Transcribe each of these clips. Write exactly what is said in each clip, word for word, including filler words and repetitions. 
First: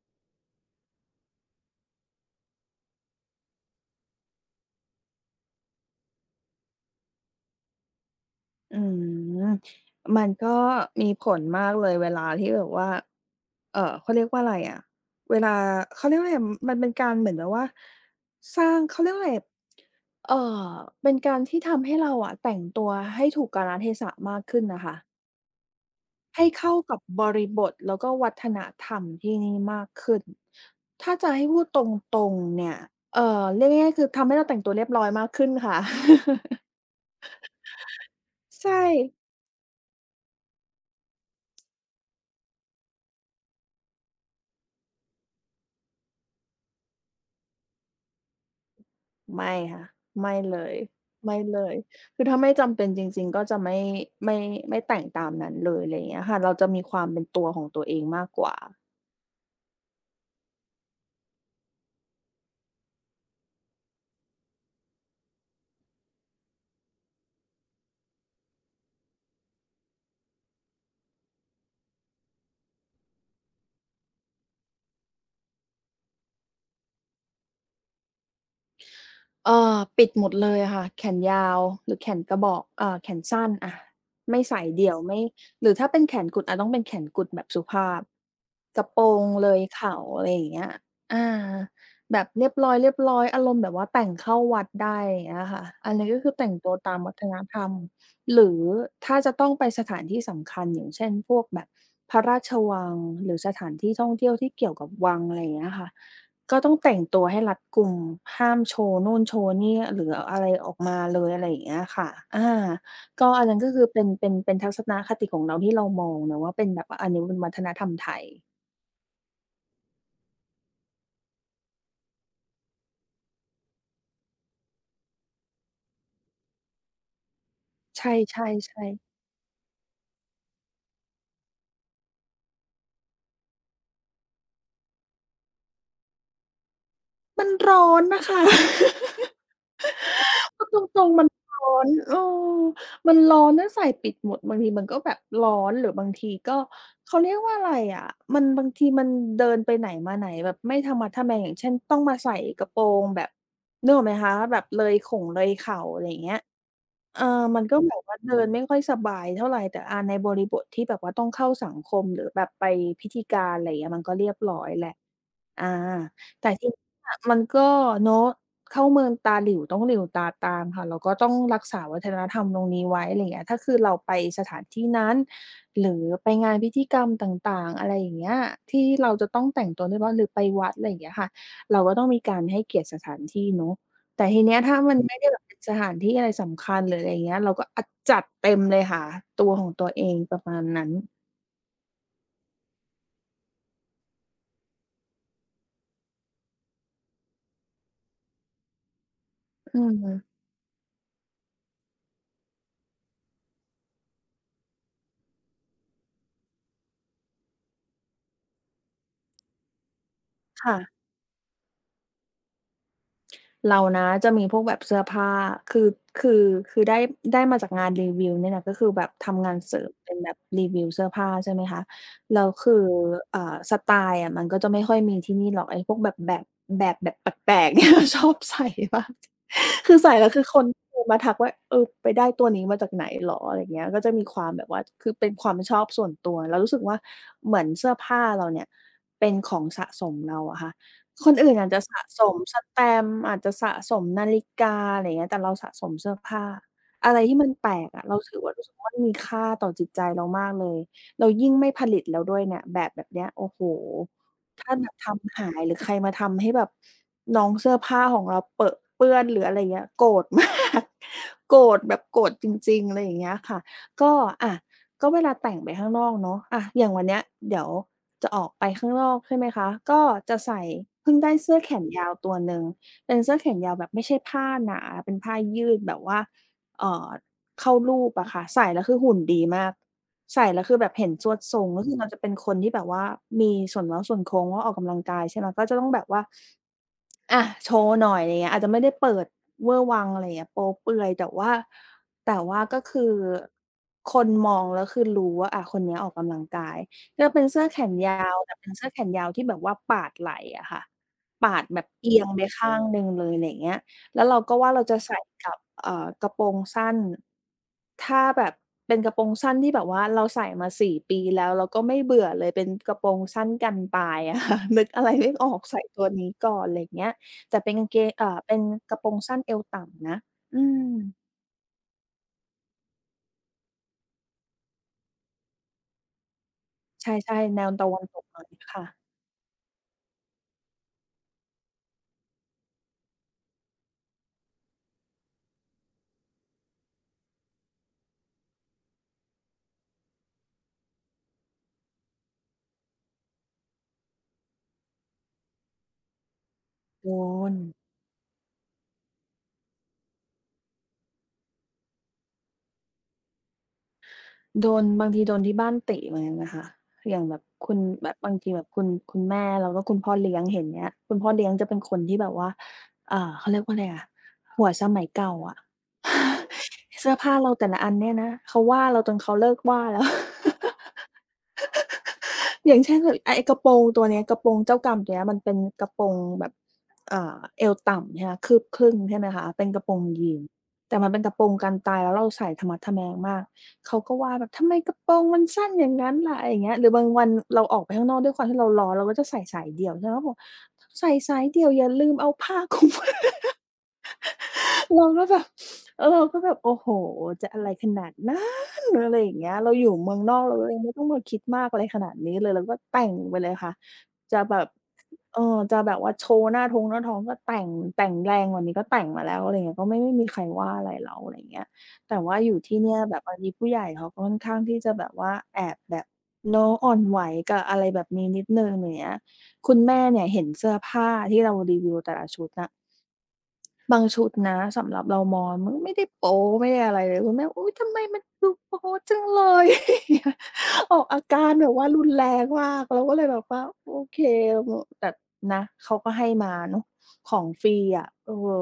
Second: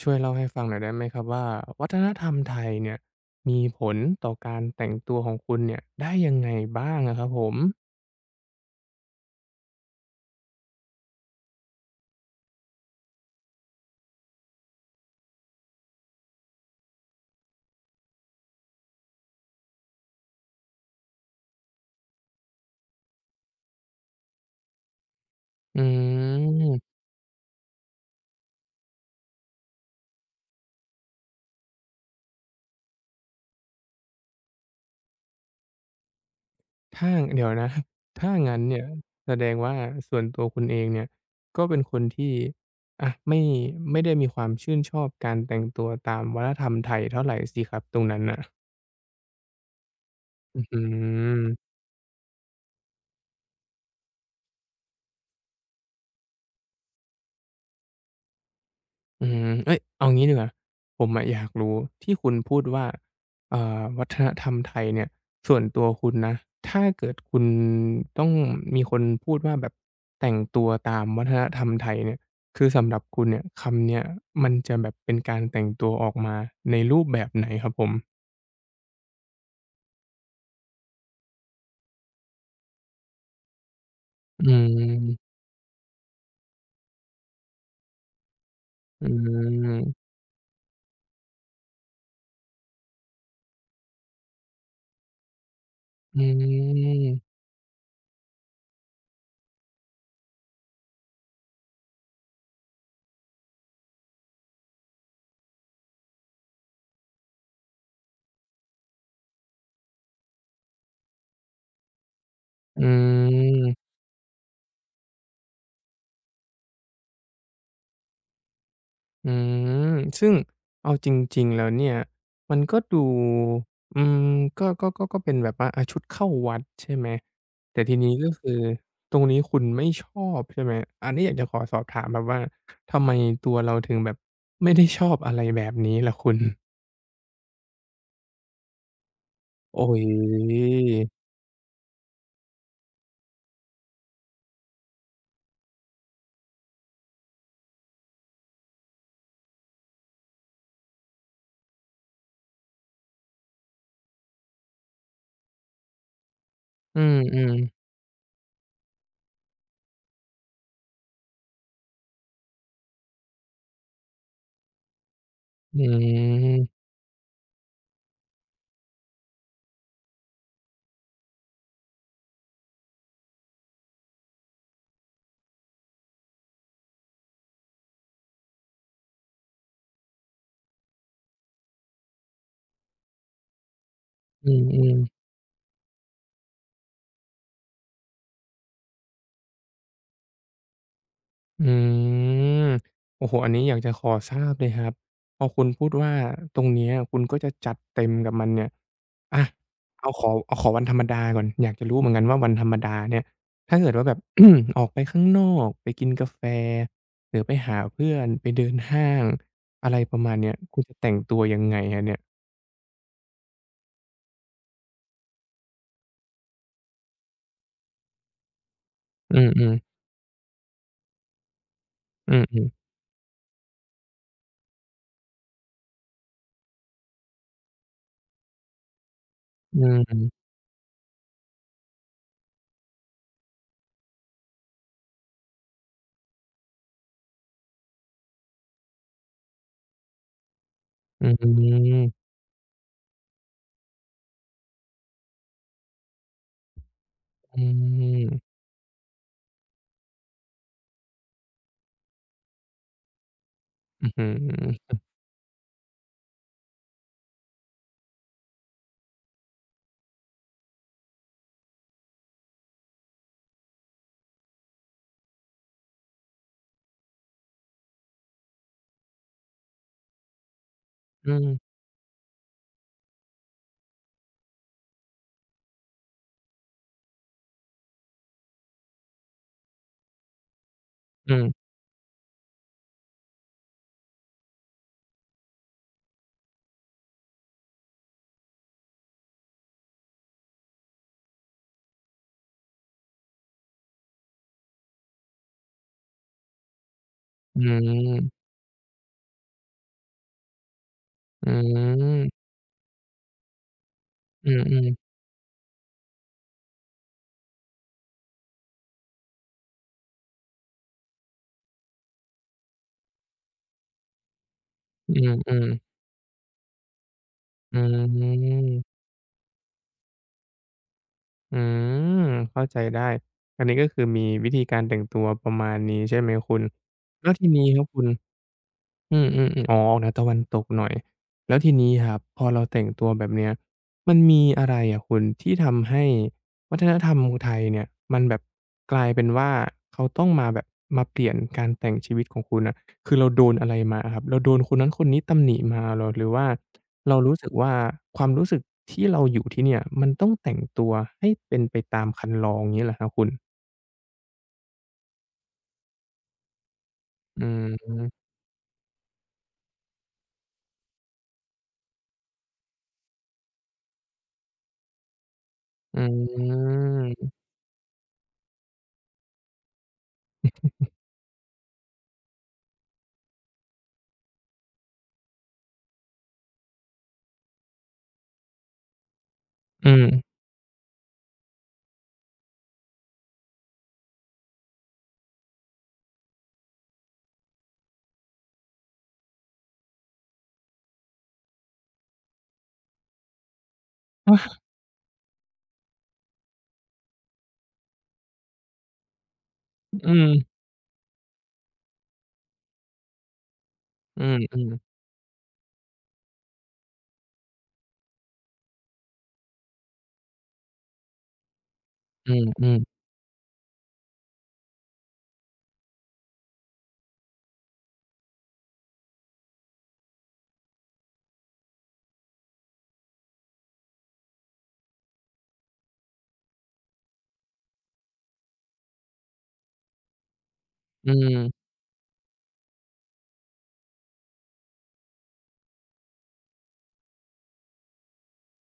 ช่วยเล่าให้ฟังหน่อยได้ไหมครับว่าวัฒนธรรมไทยเนี่ยมีผลต่อการแต่งตัวของคุณเนี่ยได้ยังไงบ้างอะครับผมอืมมันก็มีผลมากเลยเวลาที่แบบว่าเอ่อเขาเรียกว่าอะไรอะเวลาเขาเรียกว่าไรมันเป็นการเหมือนแบบว่าสร้างเขาเรียกว่าไรเอ่อเป็นการที่ทำให้เราอะแต่งตัวให้ถูกกาลเทศะมากขึ้นน่ะค่ะอืให้เข้ามกับบริบทแล้วก็วัฒนธรรมที่นี่มากขึ้นถ้าจะให้พูดตรงๆเนี่ยเอ่อเรียกง่ายๆคือทำให้เราแต่งตัวเรียบร้อยมากขึ้นค่ะ ถ้าเดี๋ยวนะ ถ้างั้ นใช่ เนี่ยแสดงว่าส่วนตัวคุณเองเนี่ยก็เป็นคนที่อะไม่ไม่ได้มีความชื่นชอบการแต่งตัวตามวัฒนธรรมไทยเท่าไรสิครับตรงนั้นน่ะไม่ค่ะไม่เลอื้อยฮืไม่เลอ ยคือถ้าไม่จำเป็นจริงๆก็จะไม่ไม่ไม่แต่งตามนั้นเลยอะไรอย่างเงี้ยค่ะเราจะมีความเป็นตัวของตัวเองมากกว่า อืมเอ้ยเอางี้ดีกว่าผมอะอยากรู้ที่คุณพูดว่าเอ่อวัฒนธรรมไทยเนี่ยส่วนตัวคุณนะถ้าเกิดคุณต้องมีคนพูดว่าแบบแต่งตัวตามวัฒนธรรมไทยเนี่ยคือสำหรับคุณเนี่ยคำเนี้ยมันจะแบบเป็นการแต่งตัวออกมาในรูปแบบไหนครับผมเอ่อปิดหมดเลยอะค่ะแขนยาวหรือแขนกระบอกเอ่อแขนสั้นอะไม่อืใส่เดี่ยวไม่มหรือถ้าเป็นแขนกุดอะต้องเป็นแขนกุดแบบสุภาพกระโปรอืงเลยเข่ามอะไรอย่างเงี้ยอาแบบเรียบร้อยๆอารมณ์แบบว่าแต่งเข้าวัดได้อย่างเงี้ยค่ะอันนี้อืก็คือแต่งตัวตามวัมฒนธรรมหรือถ้าจะต้องไปสถานที่สำคัญอย่างเช่นพวกแบบพระราชวังหรือสถานที่ท่องเที่ยวที่เกี่ยวกับวังอะไรอย่างเงี้ยค่ะ ก็ต้องแต่งตัวให้รัดกุมห้ามโชว์นู่นโชว์นี่หรืออะไรออกมาเลยอะไรอย่างเงี้ยค่ะอาอืก็อันนั้นก็คือม เป็นเป็นเป็นทัศนคติของเราที่เรามองนะว่าเป็นแบบว่าอันนี้เป็นวัฒนธรรมไทยอืมซึ่งเอาจริงๆแล้วเนี่ยมันก็ดูอืมก็ก็ก็ก็เป็นแบบว่าอาชุดเข้าวัดใช่ไหมแต่ทีนี้ก็ใช่คือๆตรๆงนี้คุณไม่ชอบใช่ไหมอันนี้อยากจะขอสอบถามแบบว่าทำไมตัวเราถึงแบบไม่ได้ชอบอะไรแบบนี้ล่ะคุณมันร้อนน่ะค่ะ โอ้โฮพูดตรงๆมันร้อนเออมันร้อนแล้วใส่ปิดหมดบางทีมันก็แบบร้อนหรือบางทีก็เขาเรียกว่าอะไรอะมันบางทีมันเดินไปไหนมาไหนแบบไม่ทะมัดทะแมงอย่างเช่นต้องมาใส่กระโปรงแบบนึกออกไหมคะแบบเลยข่งเลยเข่าอะไรอย่างเงี้ย อืเออ มมันก็ๆแบบว่าเดินไม่ค่อยสบายเท่าไรแต่อาในบริบทที่แบบว่าต้องเข้าสังคมหรือแบบไปพิธีการอะไรอย่างเงี้ยมันก็เรียบร้อยแหละอาอแต่ืมทีเนี้ยมันก็เนาะเข้าเมืองตาหลิ่วต้องหลิ่วตาตามค่ะเราก็ต้องรักษาวัฒนธรรมตรงนี้ไว้อะไรอย่างเงี้ยถ้าคือเราไปสถานที่นั้นหรือไปงานพิธีกรรมต่างๆอะไรอย่างเงี้ยที่เราจะต้องแต่งตัวเรียบร้อยหรือไปวัดอะไรอย่างเงี้ยค่ะเราก็ต้องมีการให้เกียรติสถานที่เนาะ แต่ทีอืเนี้ยถ้ามัมนไม่ๆ ได้แบบเป็นสถานที่อะไรสำคัญหรืออะไรอย่างเงี้ยเราก็อะจัดเต็มเลยหาตัวของตัวเองประมาณนั้นอืมโอ้โฮอันนี้อยากจะขอทราบเลยครับพอคุณพูดว่าตรงเนี้ยคุณก็จะจัดเต็มกับมันเนี่ยอะอืเอาขอมเอาขอวันธรรมดาก่อนอยากจะรู้เหมือนกันว่าวันธรรมดาเนี่ยถ้าเกิดว่าแบบ ออกไปข้างนอกไปกินกาแฟหรือไปหาเพื่อนไปเดินห้างอะไรประมาณเนี้ยค่ะ คุณจะแต่งตัวยังไงครับเนี่ยเรานะจะมีพวกแบบเสื้อผ้าคือคือคือได้ได้มาจากงานรีวิวเนี่ยแหละก็คือแบบอืทำงานมเสริมๆเป็นแบบรีวิวเสื้อผ้าใช่ไหมคะอืแล้วมคืออ่าสไตล์อะมันก็จะไม่ค่อยมีที่นี่หรอกไอ้พวกแบบแบบแบบแบบแปลกๆเนี่ยชอบใส่มากคือใส่แล้วคืๆอคนโทรมาทักว่าเออไปได้ตัวนี้มาจากไหนเหรออะไรอย่างเงี้ยก็จะมีความแบบว่าคือเป็นความชอบส่วนตัวแล้วรู้สึกว่าเหมือนเสื้อผ้าเราเนี่ยเป็นของสะสมเราอะค่ะ อืคนอื่นอาจจะสะมสมแสแตมป์อาจจะสะสมนาฬิกาอะไรอย่างเงี้ยแต่เราสะสมเสื้อผ้าอะไรที่มันอืแปลกอะเราถือว่ามรู้สึกว่ามันมีค่าต่อจิตใจเรามากเลยแล้วยิ่งไม่ผลิตแล้วด้วยเนี่ยแบบแบบเนี้ยโอ้โฮอืมอื้อถ้าแบฮือบทำหายหรือใครมาทำให้แบบน้องเสื้อผ้าของเราเปอะเปื้อนหรืออะไรอย่างเงี้ยโกรธมาก โกรธแบบโกรธจริงๆอะไรอย่างเงี้ยค่ะก็อะก็เวลาแต่งไปข้างนอกเนาะอะอย่างวันเนี้ยเดี๋ยว จะออกไปข้างนอกใช่ไหมคะ ก็จะใส่เพิ่งอืได้เสื้อแขมนยาวตัวหนึ่ง เป็นเสื้อแขนยาวแบบไม่ใช่ผ้าหนาเป็นผ้ายืดแบบว่าเอ่อเข้ารูปอะค่ะใส่แล้วคือหุ่นดีมากใส่แล้วคือแบบเห็นสอืวดมทรงก็คือเราจะเป็นคนที่แบบว่ามีส่วนเว้าส่วนโค้งว่าออกกำลังกายใช่ไหมก็จะต้องแบบว่า อะโชว์หน่อยไรเงี้ยอาจจะไม่ได้เปิดเวอร์วังอะไรเงี้ยโป๊เปลือยแต่ว่าแต่ว่าก็คือคนมองแล้วคือรู้ว่าอาคนเนี้ยออกกำลังกายก็เป็นอืเสื้อแขนยาวมแต่เป็นเสื้อแขนยาวที่แบบว่าปาดไหล่อะค่ะอืปาดแบบเอียงไปม ข้างหนึ่งเลยไรเงี้ยแล้วเราอืก็มว่าอืเรามจะใส่กับเอ่อกระโปรงสั้นถ้าแบบเป็นกระโปรงสั้นที่แบบว่าเราใส่มาสี่ปีแล้วเราก็ไม่เบื่อเลยเป็นกระโปรงสั้นกันปลายอะค่ะ นึกอะไรอืมไม่ออือกมใส่ตัวนี้ก่อนไรเงี้ย แต่เป็นอืกางเกงอ่าเป็นมกระโปรงสั้นเอวต่ำนะอืมอืมเข้าใจได้อันนี้ก็คือมีวิธีการแต่งตัวประมาณนี้ใช่ไหมคุณใชแล้ว่ทีๆแนนี้วครับตะวัคุนณ ตกหน่อยค่ะอืมอืมๆอ๋อออกแนวตะวันตกหน่อย แล้วทีนี้ครับพอเราแต่งตัวแบบเนี้ยมันมีอะไรอะคุณที่ทำให้วัฒนธรรมไทยเนี่ยมันแบบกลายเป็นว่าเขาต้องมาแบบมาเปลี่ยนการแต่งชีวิตของคุณน่ะคือเราโดนอะไรมาอะครับเราโดนคนนั้นคนนี้ตำหนิมาเหรอหรือว่าโดเรารู้สึกนว่าความรู้สึกที่เราอยู่ที่เนี่ยมันต้องแต่งตัวให้เป็นไปตามคันลองงี้เหรอครับคุณโดนบางทีโดนที่บ้านติเหมือนกันนะคะอย่างแบบอืมคุณแบบบางทีแบบคุณคุณแม่แล้วก็คุณพ่อเลี้ยงเห็นเงี้ยคุณพ่อเลี้ยงจะเป็นคนที่แบบว่าอ่าเขาเรียกว่าอะไรอะหัวสมัยเก่าอะ อื เสื้อผ้ามเราแต่ละอันเนี่ยนะเขาว่าเราจนเขาเลิกว่าแล้ว อย่างเช่นแบบไอ้กระโปรงตัวเนี้ยกระโปรงเจ้ากรรมตัวเนี้ยมันเป็นกระโปรงแบบอ่าเอวต่ำใช่ไหมคืบครึ่งใช่ไหมคะเป็นกระอืโปรงมยีนส์แต่มันเป็นกระโปรงกันตายแล้วเราใส่ทะมัดทะแมงมากเขาก็ว่าแบบทำไมกระโปรงมันสั้นอย่างงั้นล่ะอะไรอย่างเงี้ยหรือบางวันเราออกไปข้างนอกด้วยความที่เราร้อนเราก็จะใส่สายเดี่ยวใช่ไหมเขาบอกใส่สายเดี่ยวอย่าลืมเอาผ้าคลุม เราก็แบบเออเราก็แบบโอ้โฮจะอะไรขนาดนั้นอะไรอย่างเงี้ยเราอยู่อืเมืองนอกมเราเลยไม่ต้องมาคิดมากอะไรขนาดนี้เลยเราก็แต่งไปเลยค่ะอืมจะแบอืบมๆ เออจะแบบว่าโชว์หน้าท้องหน้าท้องก็แต่งแต่งแรงกว่านี้ก็แต่งมาแล้วอะไรเงี้ยก็ไม่ไม่มีใครว่าอะไรเราอะไรเงี้ยแต่อืว่ามอยู่อืมที่เนี่ยแบบบางทีผู้ใหญ่เขาก็ค่อนข้างที่จะแบบว่าแอบแบบเนาะอ่อนไหวกับอะไรแบบนี้นิดหนึ่งอย่างเงี้ยคุณแม่เนี่ยเห็นเสื้อผ้าที่เรารีวิวแต่ละชุดน่ะ บางชุดนะสำหรับเรามองมันไม่ได้โป๊ไม่ได้อะไรเลยคุณแม่อุ๊ยทำไมมันดูโป๊จังเลยอย่างเงี้ย ออกอือาการมแบบว่ารุนแรงมากเราก็เลยแบบว่าโอเคมแต่นะเขาก็ให้มาเนาะของฟรีอะเออ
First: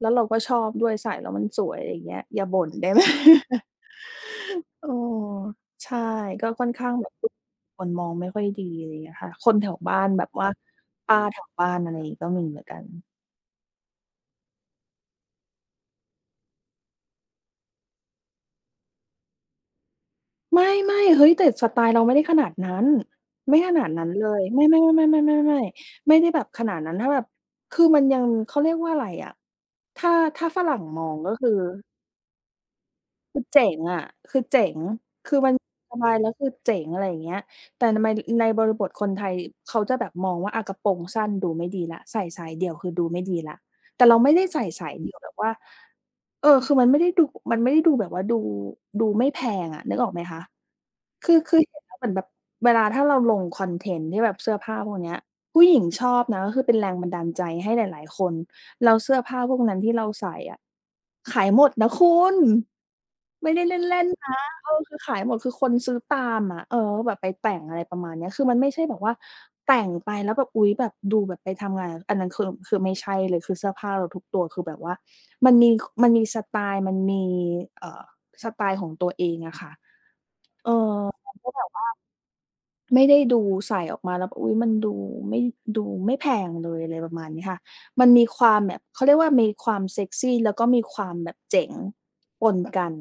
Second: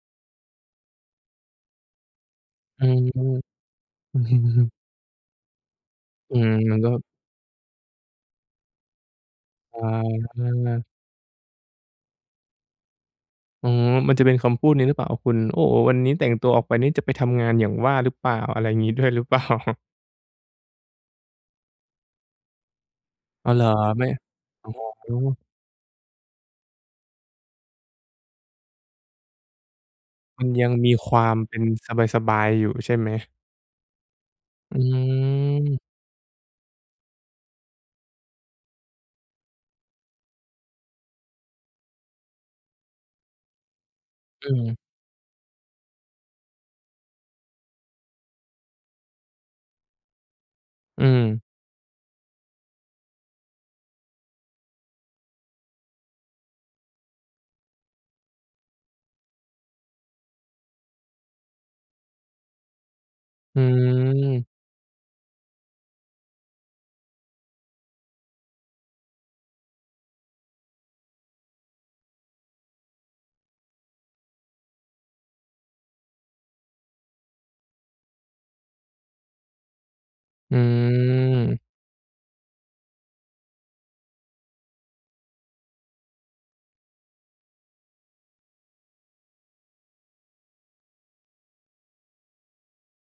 แล้วเราก็ชอบด้วยใส่แล้วมันสวยอะไรอย่างเงี้ยอย่าบ่นอืได้ไหมมเออใช่อืก็มค่อนมันก็ข้างแบบคนมองไม่ค่อยดีอะไรอย่างเงี้ยค่ะคนแถวอบ้านแบบว่าาป้าแถวบ้านอะไรอย่างงี้ก็มีเหมือนกัน อ๋อมันจะเป็นคำพูดนี้หรือเปล่าคุณโอ้โฮวันนี้แต่งตัวออกไปนี่จะไปทำงานอย่างว่าหรือเปล่าอะไรงี้ด้วยหรือเปล่าไม่ไม่เฮ้ยแต่สไตล์เราไม่ได้ขนาดนั้นอ๋อไม่เหรอขนาดไม่นั้นเลยไม่อ๋ๆอๆๆๆๆๆไม่ได้แบบขนาดนั้นถ้าแบบคือมันยังเขาเรียกว่าอะไรอะถ้ามัถ้านฝยังรั่งมีมอคงวาก็มคือเป็นสบายๆอยู่ใช่ไหมคือเจ๋งอะคือเจ๋อืงคือมันมสบายแล้วคือเจ๋งอะไรอย่างเงี้ยแต่ทำไมในบริบทคนไทยเขาจะแบบมองว่าอะกระโปรงสั้นดูไม่ดีแล้วใส่สายเดี่ยวคือดูไม่ดีแล้วแต่เราไม่ได้อืใส่มสายเดี่ยวแบบว่าเออคือมันไม่ได้ดูมันไม่ได้ดูแบบว่าดูดูไม่แพงอะนึกออกไหมคะ อืมคือคือเห็นแล้วเหมือนแบบเวลาถ้าเราลงคอนเทนต์ที่แบบเสื้อผ้าพวกเนี้ยผู้หญิงชอบนะก็คือเป็นแรงบันดาลใจให้หลายๆคนแล้วเสื้อผ้าพวกนั้นที่เราใส่อะขายหมดนะคุณไม่อืได้เล่นๆนะมเออคือขายหมดคือคนซื้อตามอะเออก็แบบไปแต่งอะไรประมาณเนี้ยคือมันไม่ใช่แบบว่าแต่งไปแล้วแบบอุ๊ยแบบดูแบบไปทำงานอันนั้นคือคือไม่ใช่เลยคือเสื้อผ้าเราทุกตัวคือแบบว่ามันมีมันมีสไตล์มันมีเอ่อสไตล์ของตัวเองอะค่ะอืเออมันก็แบบ มไม่ได้ดูใส่ออกมาแล้วอุ๊ยมันดูไม่ดูไม่แพงเลยอะไรประมาณนี้ค่ะมันมีความแบบเขาเรียกว่ามีความเซ็กซีแล้วก็มีความแบบเจ๋งปนกัน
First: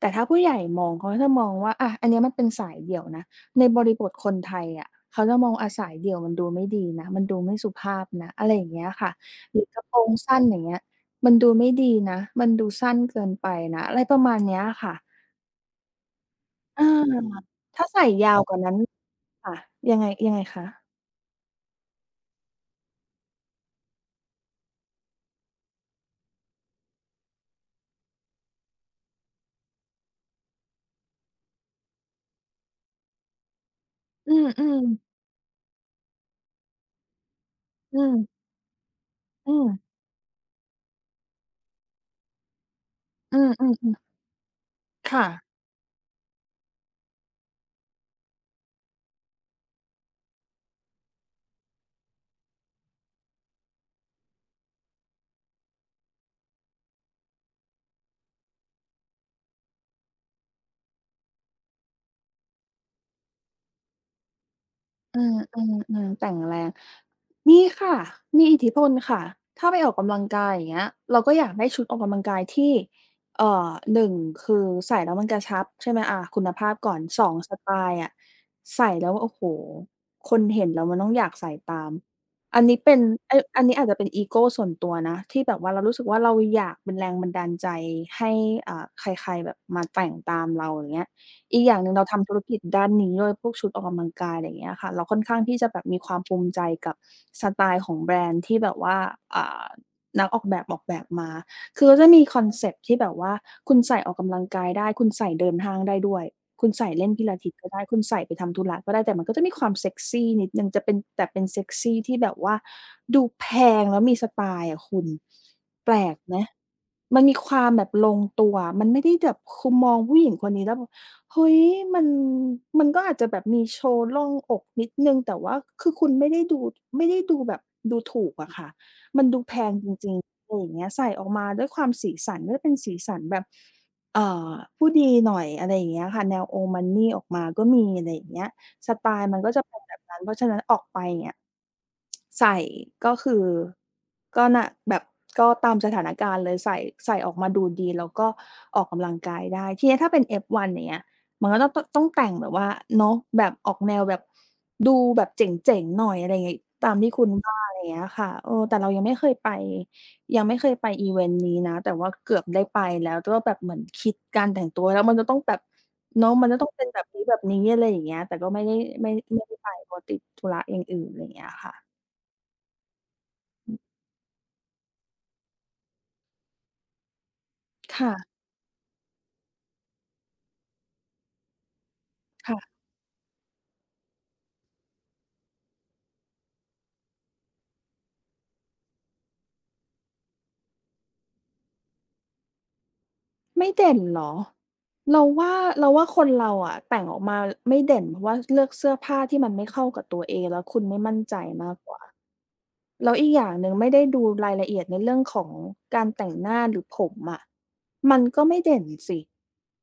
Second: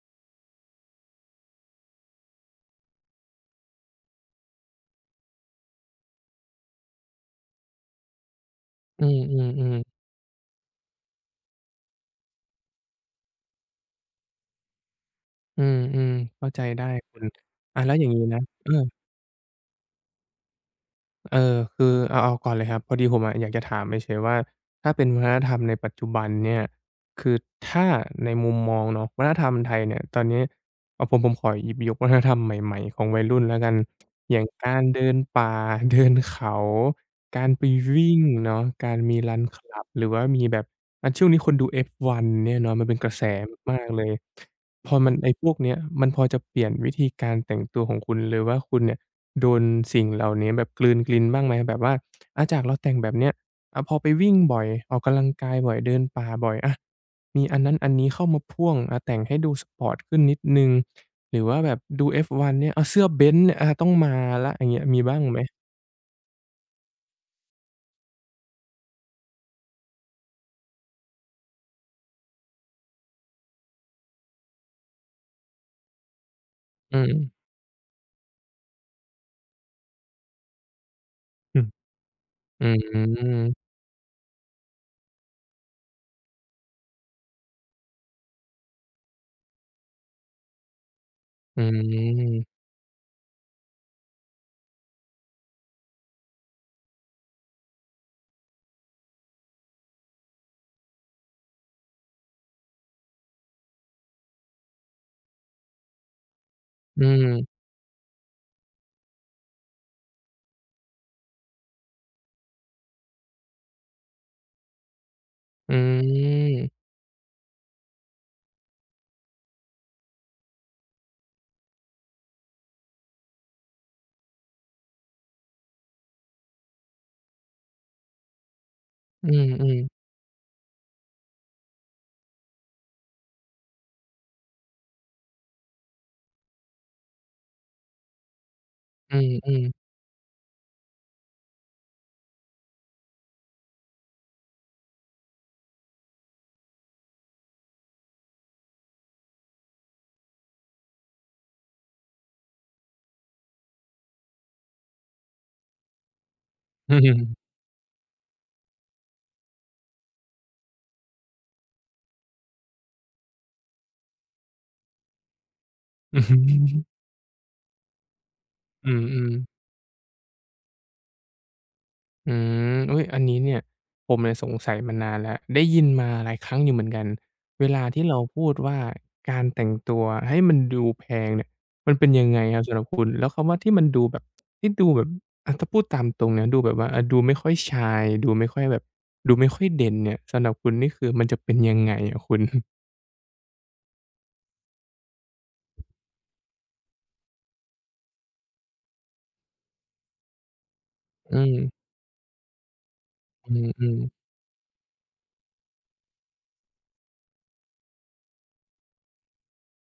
แต่ถ้าผู้ใหญ่มองเขาก็จะมองว่าอะอันเนี้ยมันเป็นสายเดี่ยวนะในบริบทคนไทยอะเขาจะมองอะสายเดี่ยวมันดูไม่ดีนะมันดูไม่สุภาพนะอะไรอย่างเงี้ยอืค่ะหรืออกระๆโปๆรงสั้นอย่างเงี้ยมันดูไม่ดีนะมันดูสั้นเกินไปนะอะไรประมาณเนี้ยค่ะอืมๆเข้าใจอาได้คุณอาถ้าแล้วอใส่ย่างงี้ยาวนะกว่าเออ นั้นค่ะยังไงยังไงคะ เออคือเอาเอาก่อนเลยครับพอดีผมอะอยากจะถามเฉยๆว่าถ้าเป็นวัฒนธรรมในปัจจุบันเนี่ยคือถ้าในมุมมองเนาะวัฒนธรรมไทยเนี่ยตอนนี้เอาผมผมขอหยิบยกวัฒนธรรมใหม่ๆของวัยรุ่นแล้วกันออืย่างมอืกามรเดินป่า เดินเขาการไปอืวิ่มงเนาะการมี Run อืม Club หรือว่ามีแบบอาช่วงนี้คนดูเอฟวันเนี่ยเนาะมันเป็นกระแสอืมอืมมาอืกมๆเลย พอมันค่ะไอ้พวกเนี้ยมันพอจะเปลี่ยนวิธีการแต่งตัวของคุณหรือว่าคุณเนี่ยโดนสิ่งเหล่านี้แบบกลืนกินบ้างไหมแบบว่าอาจากเราแต่งแบบเนี้ยอาพอไปวิ่งบ่อยออกกำลังกายบ่อยเดินป่าบ่อยอามีอันนั้นอันนี้เข้ามาพ่วงอาแต่งให้ดูสปอร์ตขึ้นนิดหนึ่งหรือว่าแบบดู เอฟ วัน เนี่ยอาเสื้อ Benz เนี่ยอาต้องมาแล้วอย่างเงี้ยมีเอบ้าองไหมๆๆแต่งแรงมีค่ะมีอิทธิพลค่ะถ้าไปออกกำลังกายอย่างเงี้ยเราก็อยากได้ชุดออกกำลังกายที่เอ่อหนึ่งคือใส่แล้วมันกระชับใช่ไหมอาคุณภาพก่ออืนมสองสไตล์อะใส่แล้วโอ้โฮคนเห็นแล้วมันต้องอยากใส่อืมตามอันอืนี้เป็นเอ๊ยมอันนี้อาจจะเป็นอีโกส่วนตัวนะที่แบบว่าเรารู้สึกว่าเราอยากเป็นแรงบันดาลใจให้อ่าใครๆแบบมาแต่งตามเราอย่างเงี้ย อีอืกอย่างหนึ่งเราทำธุรมกิจด้านนี้ด้วยพวกชุดออกกำลังกายอะไรอย่างเงี้ยค่ะเราค่อนข้างที่จะแบบมีความภูมิใจกับสไตล์ของแบรนด์ที่แบบว่าอ่านักออกแบบออกแบบมาคือเขาจะมีคอนเซปต์ที่แบบว่าคุณใส่ออกกำลังกายได้คุณใส่เดินห้างได้ด้วยคุณใส่อืเล่นพิลาทิสมก็ได้คุณใส่ไปทำธุระก็ได้แต่มันก็จะมีความเซกซีนิดหนึ่งจะเป็นแต่เป็นเซกซีที่แบบว่าดูแพงแล้วมีสไตล์อะคุณอแปลกไหืมมันมีความแบบลงตัวมันไม่ได้แบบคุณมองผู้หญิงคนนี้แล้วแบบ เฮ้ยมันมันก็อาจจะแบบมีโชว์ร่องอกนิดหนึ่งแต่ว่าคือคุณไม่ได้ดูไม่ได้ดูแบบดูถูกอะค่ะมันมดูแพอืงจมริงๆอะไรอย่างเงี้ยใส่ออกมาด้วยความสีสันก็จะเป็นสีสันแบบเอ่อผู้ดีหน่อยอะไรอย่างเงี้ยค่ะแนว Old Money ออกมาก็มีอะไรอย่างเงี้ยสไตๆอืล์มันก็จะมเป็นๆแบบนั้นเพราะฉะนั้นออกไปเนี่ยใส่ก็คือก็น่ะแบบก็ตามสถานการณ์เลยใส่ใส่ออกมาดูดีแล้วก็ออกกำลังกายได้ทีเนี้ยถ้าเป็น เอฟ วัน อย่างเงี้ย มันก็ต้องตต้องแต่งแบบว่าเนาะแบบออกแนวแบบดูแบบเจ๋งๆหน่อยอะไรอย่างงี้ตาอืมที่ม คุ ณๆว่าอะไรอย่างเงี้ยค่ะเออแต่เรายังไม่เคยไปยังไม่เคยไปอิเวนต์นี้นะแต่ว่าเกือบได้ไปแล้วก็แบบเหมือนคิดการแต่งตัวแล้วมันจะต้องแบบอือเนาะฮึ มันจะต้องเป็นแบบนี้แบบนี้อะไรอย่างเงี้ยแต่ก็ไม่ได้อืมไม่อืมไม่ได้ไปเพราะติดธุระอย่างอื่นอะไรอย่างเงี้ยค่ะอืมอุ๊ยอันนี้เนี่ยอือผมเนี่ยสงสัยมานานแล้วได้ยินมาหลายครั้งอยู่เหมือนกันเวลาที่เราค่ะพูดว่าการแต่งตัวให้มันดูแพงเนี่ยมันเป็นยังไงครับสำค่ะ หรับคุณแล้วคำว่าที่มันดูแบบที่ดูแบบอะถ้าพูดตามตรงนะดูแบบว่าอะดูไม่ค่อยชายดูไม่ค่อยแบบดูไม่ค่อยเด่นเนี่ยสำหรับคุณนี่คือมันจะเป็นยังไงอะคุณไม่เด่นเหรอ เราว่าเราว่าคนเราอะแต่งออกมาไม่เด่นเพราะว่าเลือกเสื้อผ้าที่มันไม่เข้ากับตัวเองแล้วคุณไม่มั่นใจอืมมากกว่า แล้วอีกออืย่างหนึ่งมไม่ได้ดูรายละเอียดในเรื่องของการแต่งหน้าหรือผมอะมันก็ไม่เด่นสิ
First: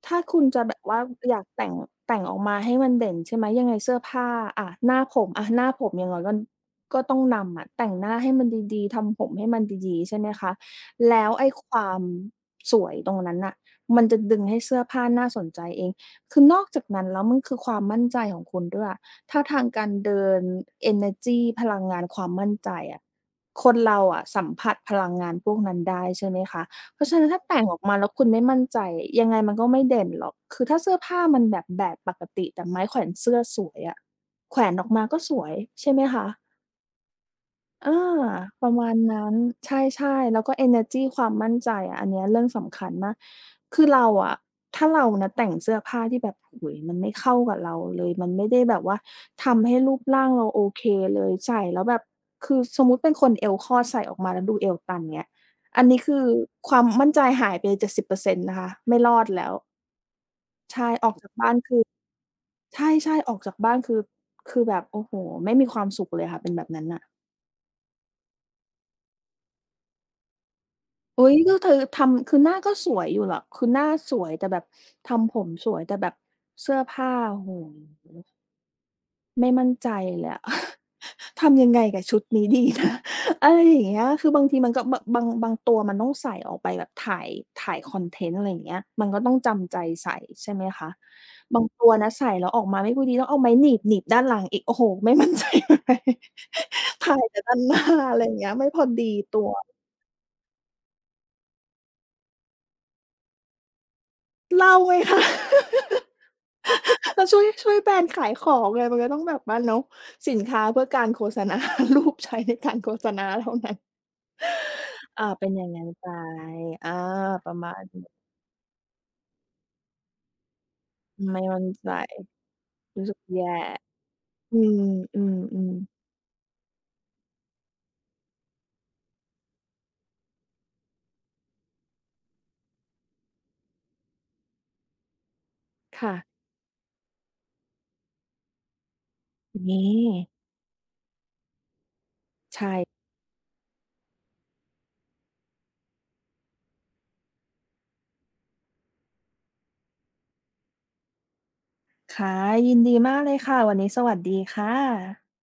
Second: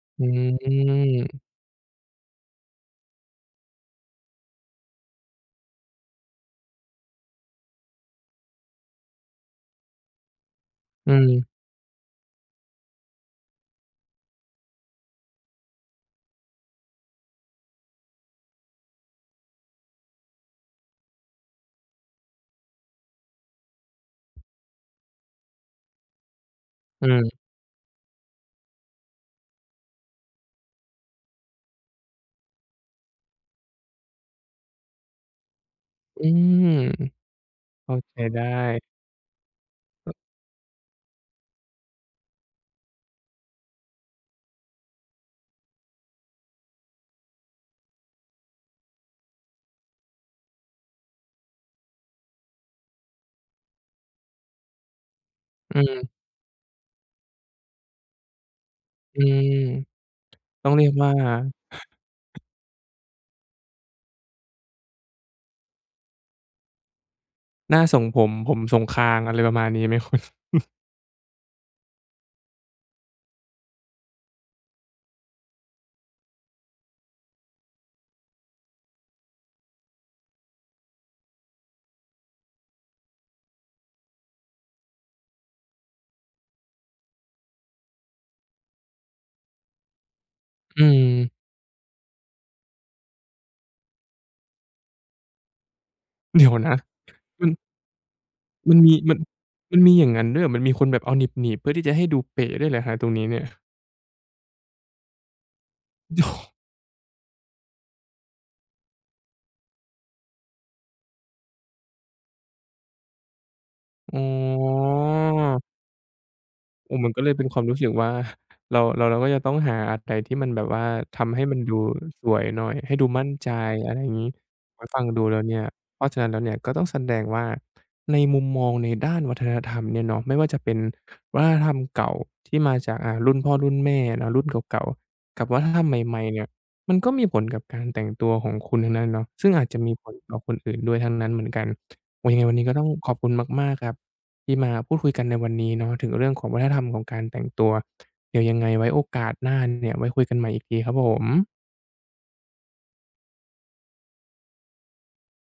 ถ้าอืคุณจะแบบว่ามอยากแต่งแต่งออกมาให้มันเด่นใช่ไหมยังไงเสื้อผ้าอะหน้าผมอะหน้าผมอย่างน้อยมันก็ต้องนำอะแต่งหน้าให้มันดีๆทำผมให้มันดีๆใช่ไหมคะอืแล้วไอ้มความสวยตรงนั้นน่ะมันจะดึงให้เสื้อผ้าน่าสนใจเองคือนอกจากนั้นแล้วมันคือความมั่นใจของคุณด้วยอะ ท่าทางการเดิน Energy พลังงานความมั่นใจอะคนเราอะสัมผัสพลังงานพวกนั้นได้ใช่ไหมคะ เพอืราะฉะนั้นถ้ามแต่งออกมาแล้วคุณไม่มั่นใจยังไงมันก็ไม่เด่นหรอก คือถ้าเสื้อผ้ามันแบบแบบปกติแต่ไม้แขวนเสื้อสวยอะแขวนออกมาก็สวยใช่ไหมอืคะ มอืมอาเข้าใจได้ประมาณนั้นใช่ๆแล้วก็เอเนอร์จีความมั่นใจอะอันเนี้ยเรื่องสำคัญมากคือเราอะถ้าเรานะแต่งเสื้อผ้าที่แบบโอ้โฮมันไม่เข้ากับเราเลยมันไม่ได้แบบว่าทำให้รูปร่างเราโอเคเลยใส่แล้วแบบคือสมมุติเป็นคนเอวคอดใส่ออกมาแล้วดูเอวตันเงี้ยอือันมนี้คือความมั่นใจหายไปเจดเจ็ดสิบนต์นะคะไม่รออืดแล้ม วต้องเรีใช่ยกอว่าอกจากบ้านคือใช่ๆออกจากบ้านคือคือแบบโอ้โฮไม่มีความสุขเลยค่ะเป็นแบบนั้นน่ะ หน้าทรงผมผมทรงคางอะไรประมาณนี้ไหมคุณ อุ๊ยก็คือทำคือหน้าก็สวยอยู่หรอกคือหน้าสวยแต่แบบทำผมสวยแต่แบบเสื้อผ้าโอ้โฮไม่มั่นใจเลยอะ ทำยังไงกับชุดนี้ดีนะ อะไรอย่างเงี้ยคือบางทีมันก็บบางบางตัวมันต้องใส่ออกไปแบบถ่ายถ่ายคอนเทนต์อะไรอย่างเงี้ยมันก็ต้องจำใจใส่ใช่ไหม อืคะมบางตัวนะใส่แล้วออกมาไม่ค่อยดีต้องเอาไม้หนีบหนีบด้านหลังอีกโอ้โฮไม่มั่นใจ เลยเดี๋ยวนะถ่ายแต่มันด้านหน้าอะไรอย่างเงี้ยไม่มัพนอมีดีมันตัว มันมีอย่างงั้นด้วยเหรอมันมีคนแบบเอาหนีบๆเพื่อที่จะให้ดูเป๋ด้วยเหรอครับตรงนี้เนี่ยเล่าไงคะ โอ เรา ช่วยช่วยแบรนด์ขายของไงมันก็ต้องแบบว่าเนาะสินค้าเพื่อการโฆษณา รูปใช้ในการโฆษณาเท่านั้น อ๋อาเป็นอย่างอ นั้นไปอาโอ้มันก็เลยเป็ปนคระวามมารู้ณสึกว่า นี้ เราเราเราก็จะต้องหาอะไรที่มันแบบว่าทำไม่ให้มันมั่นดูใจสวยหน่อยให้ดูรู้สึกมั่นใจแย่อะไรอย่างงี้อืพอมฟังอืดูมแล้วอืเนี่ยมเพราะฉะนั้นแล้วเนี่ยก็ต้องแสดงว่าในมุมมองในด้านวัฒนธรรมเนี่ยเนาะไม่ว่าจะเป็นวัฒนธรรมเก่าที่มาจากอ่ารุ่นพ่อรุ่นแม่เนาะรุ่นเก่าๆกับวัฒนธรรมค่ะ ใหม่ๆเนี่ยมันก็มีผลกับการแต่งตัวของคุณทั้งนั้นเนาะซึ่งอาจจะนี่มีผลต่อคนอื่นด้วยทั้งนั้นเหมือนกันโอ้ยังไงวันนี้ก็ต้องใช่ขอบคุณมากๆครับ ที่มาพูดคุยกันในวันนี้เนาะถึงเรื่องของวัฒนธรรมของการแต่งตัวเดี๋ยวยังไงไว้โอกาสหน้าเนี่ยไว้คุยกันใหม่อีกทีครับผมค่ะยินดีมากเลยค่ะ วันนี้สวัสดีค่ะ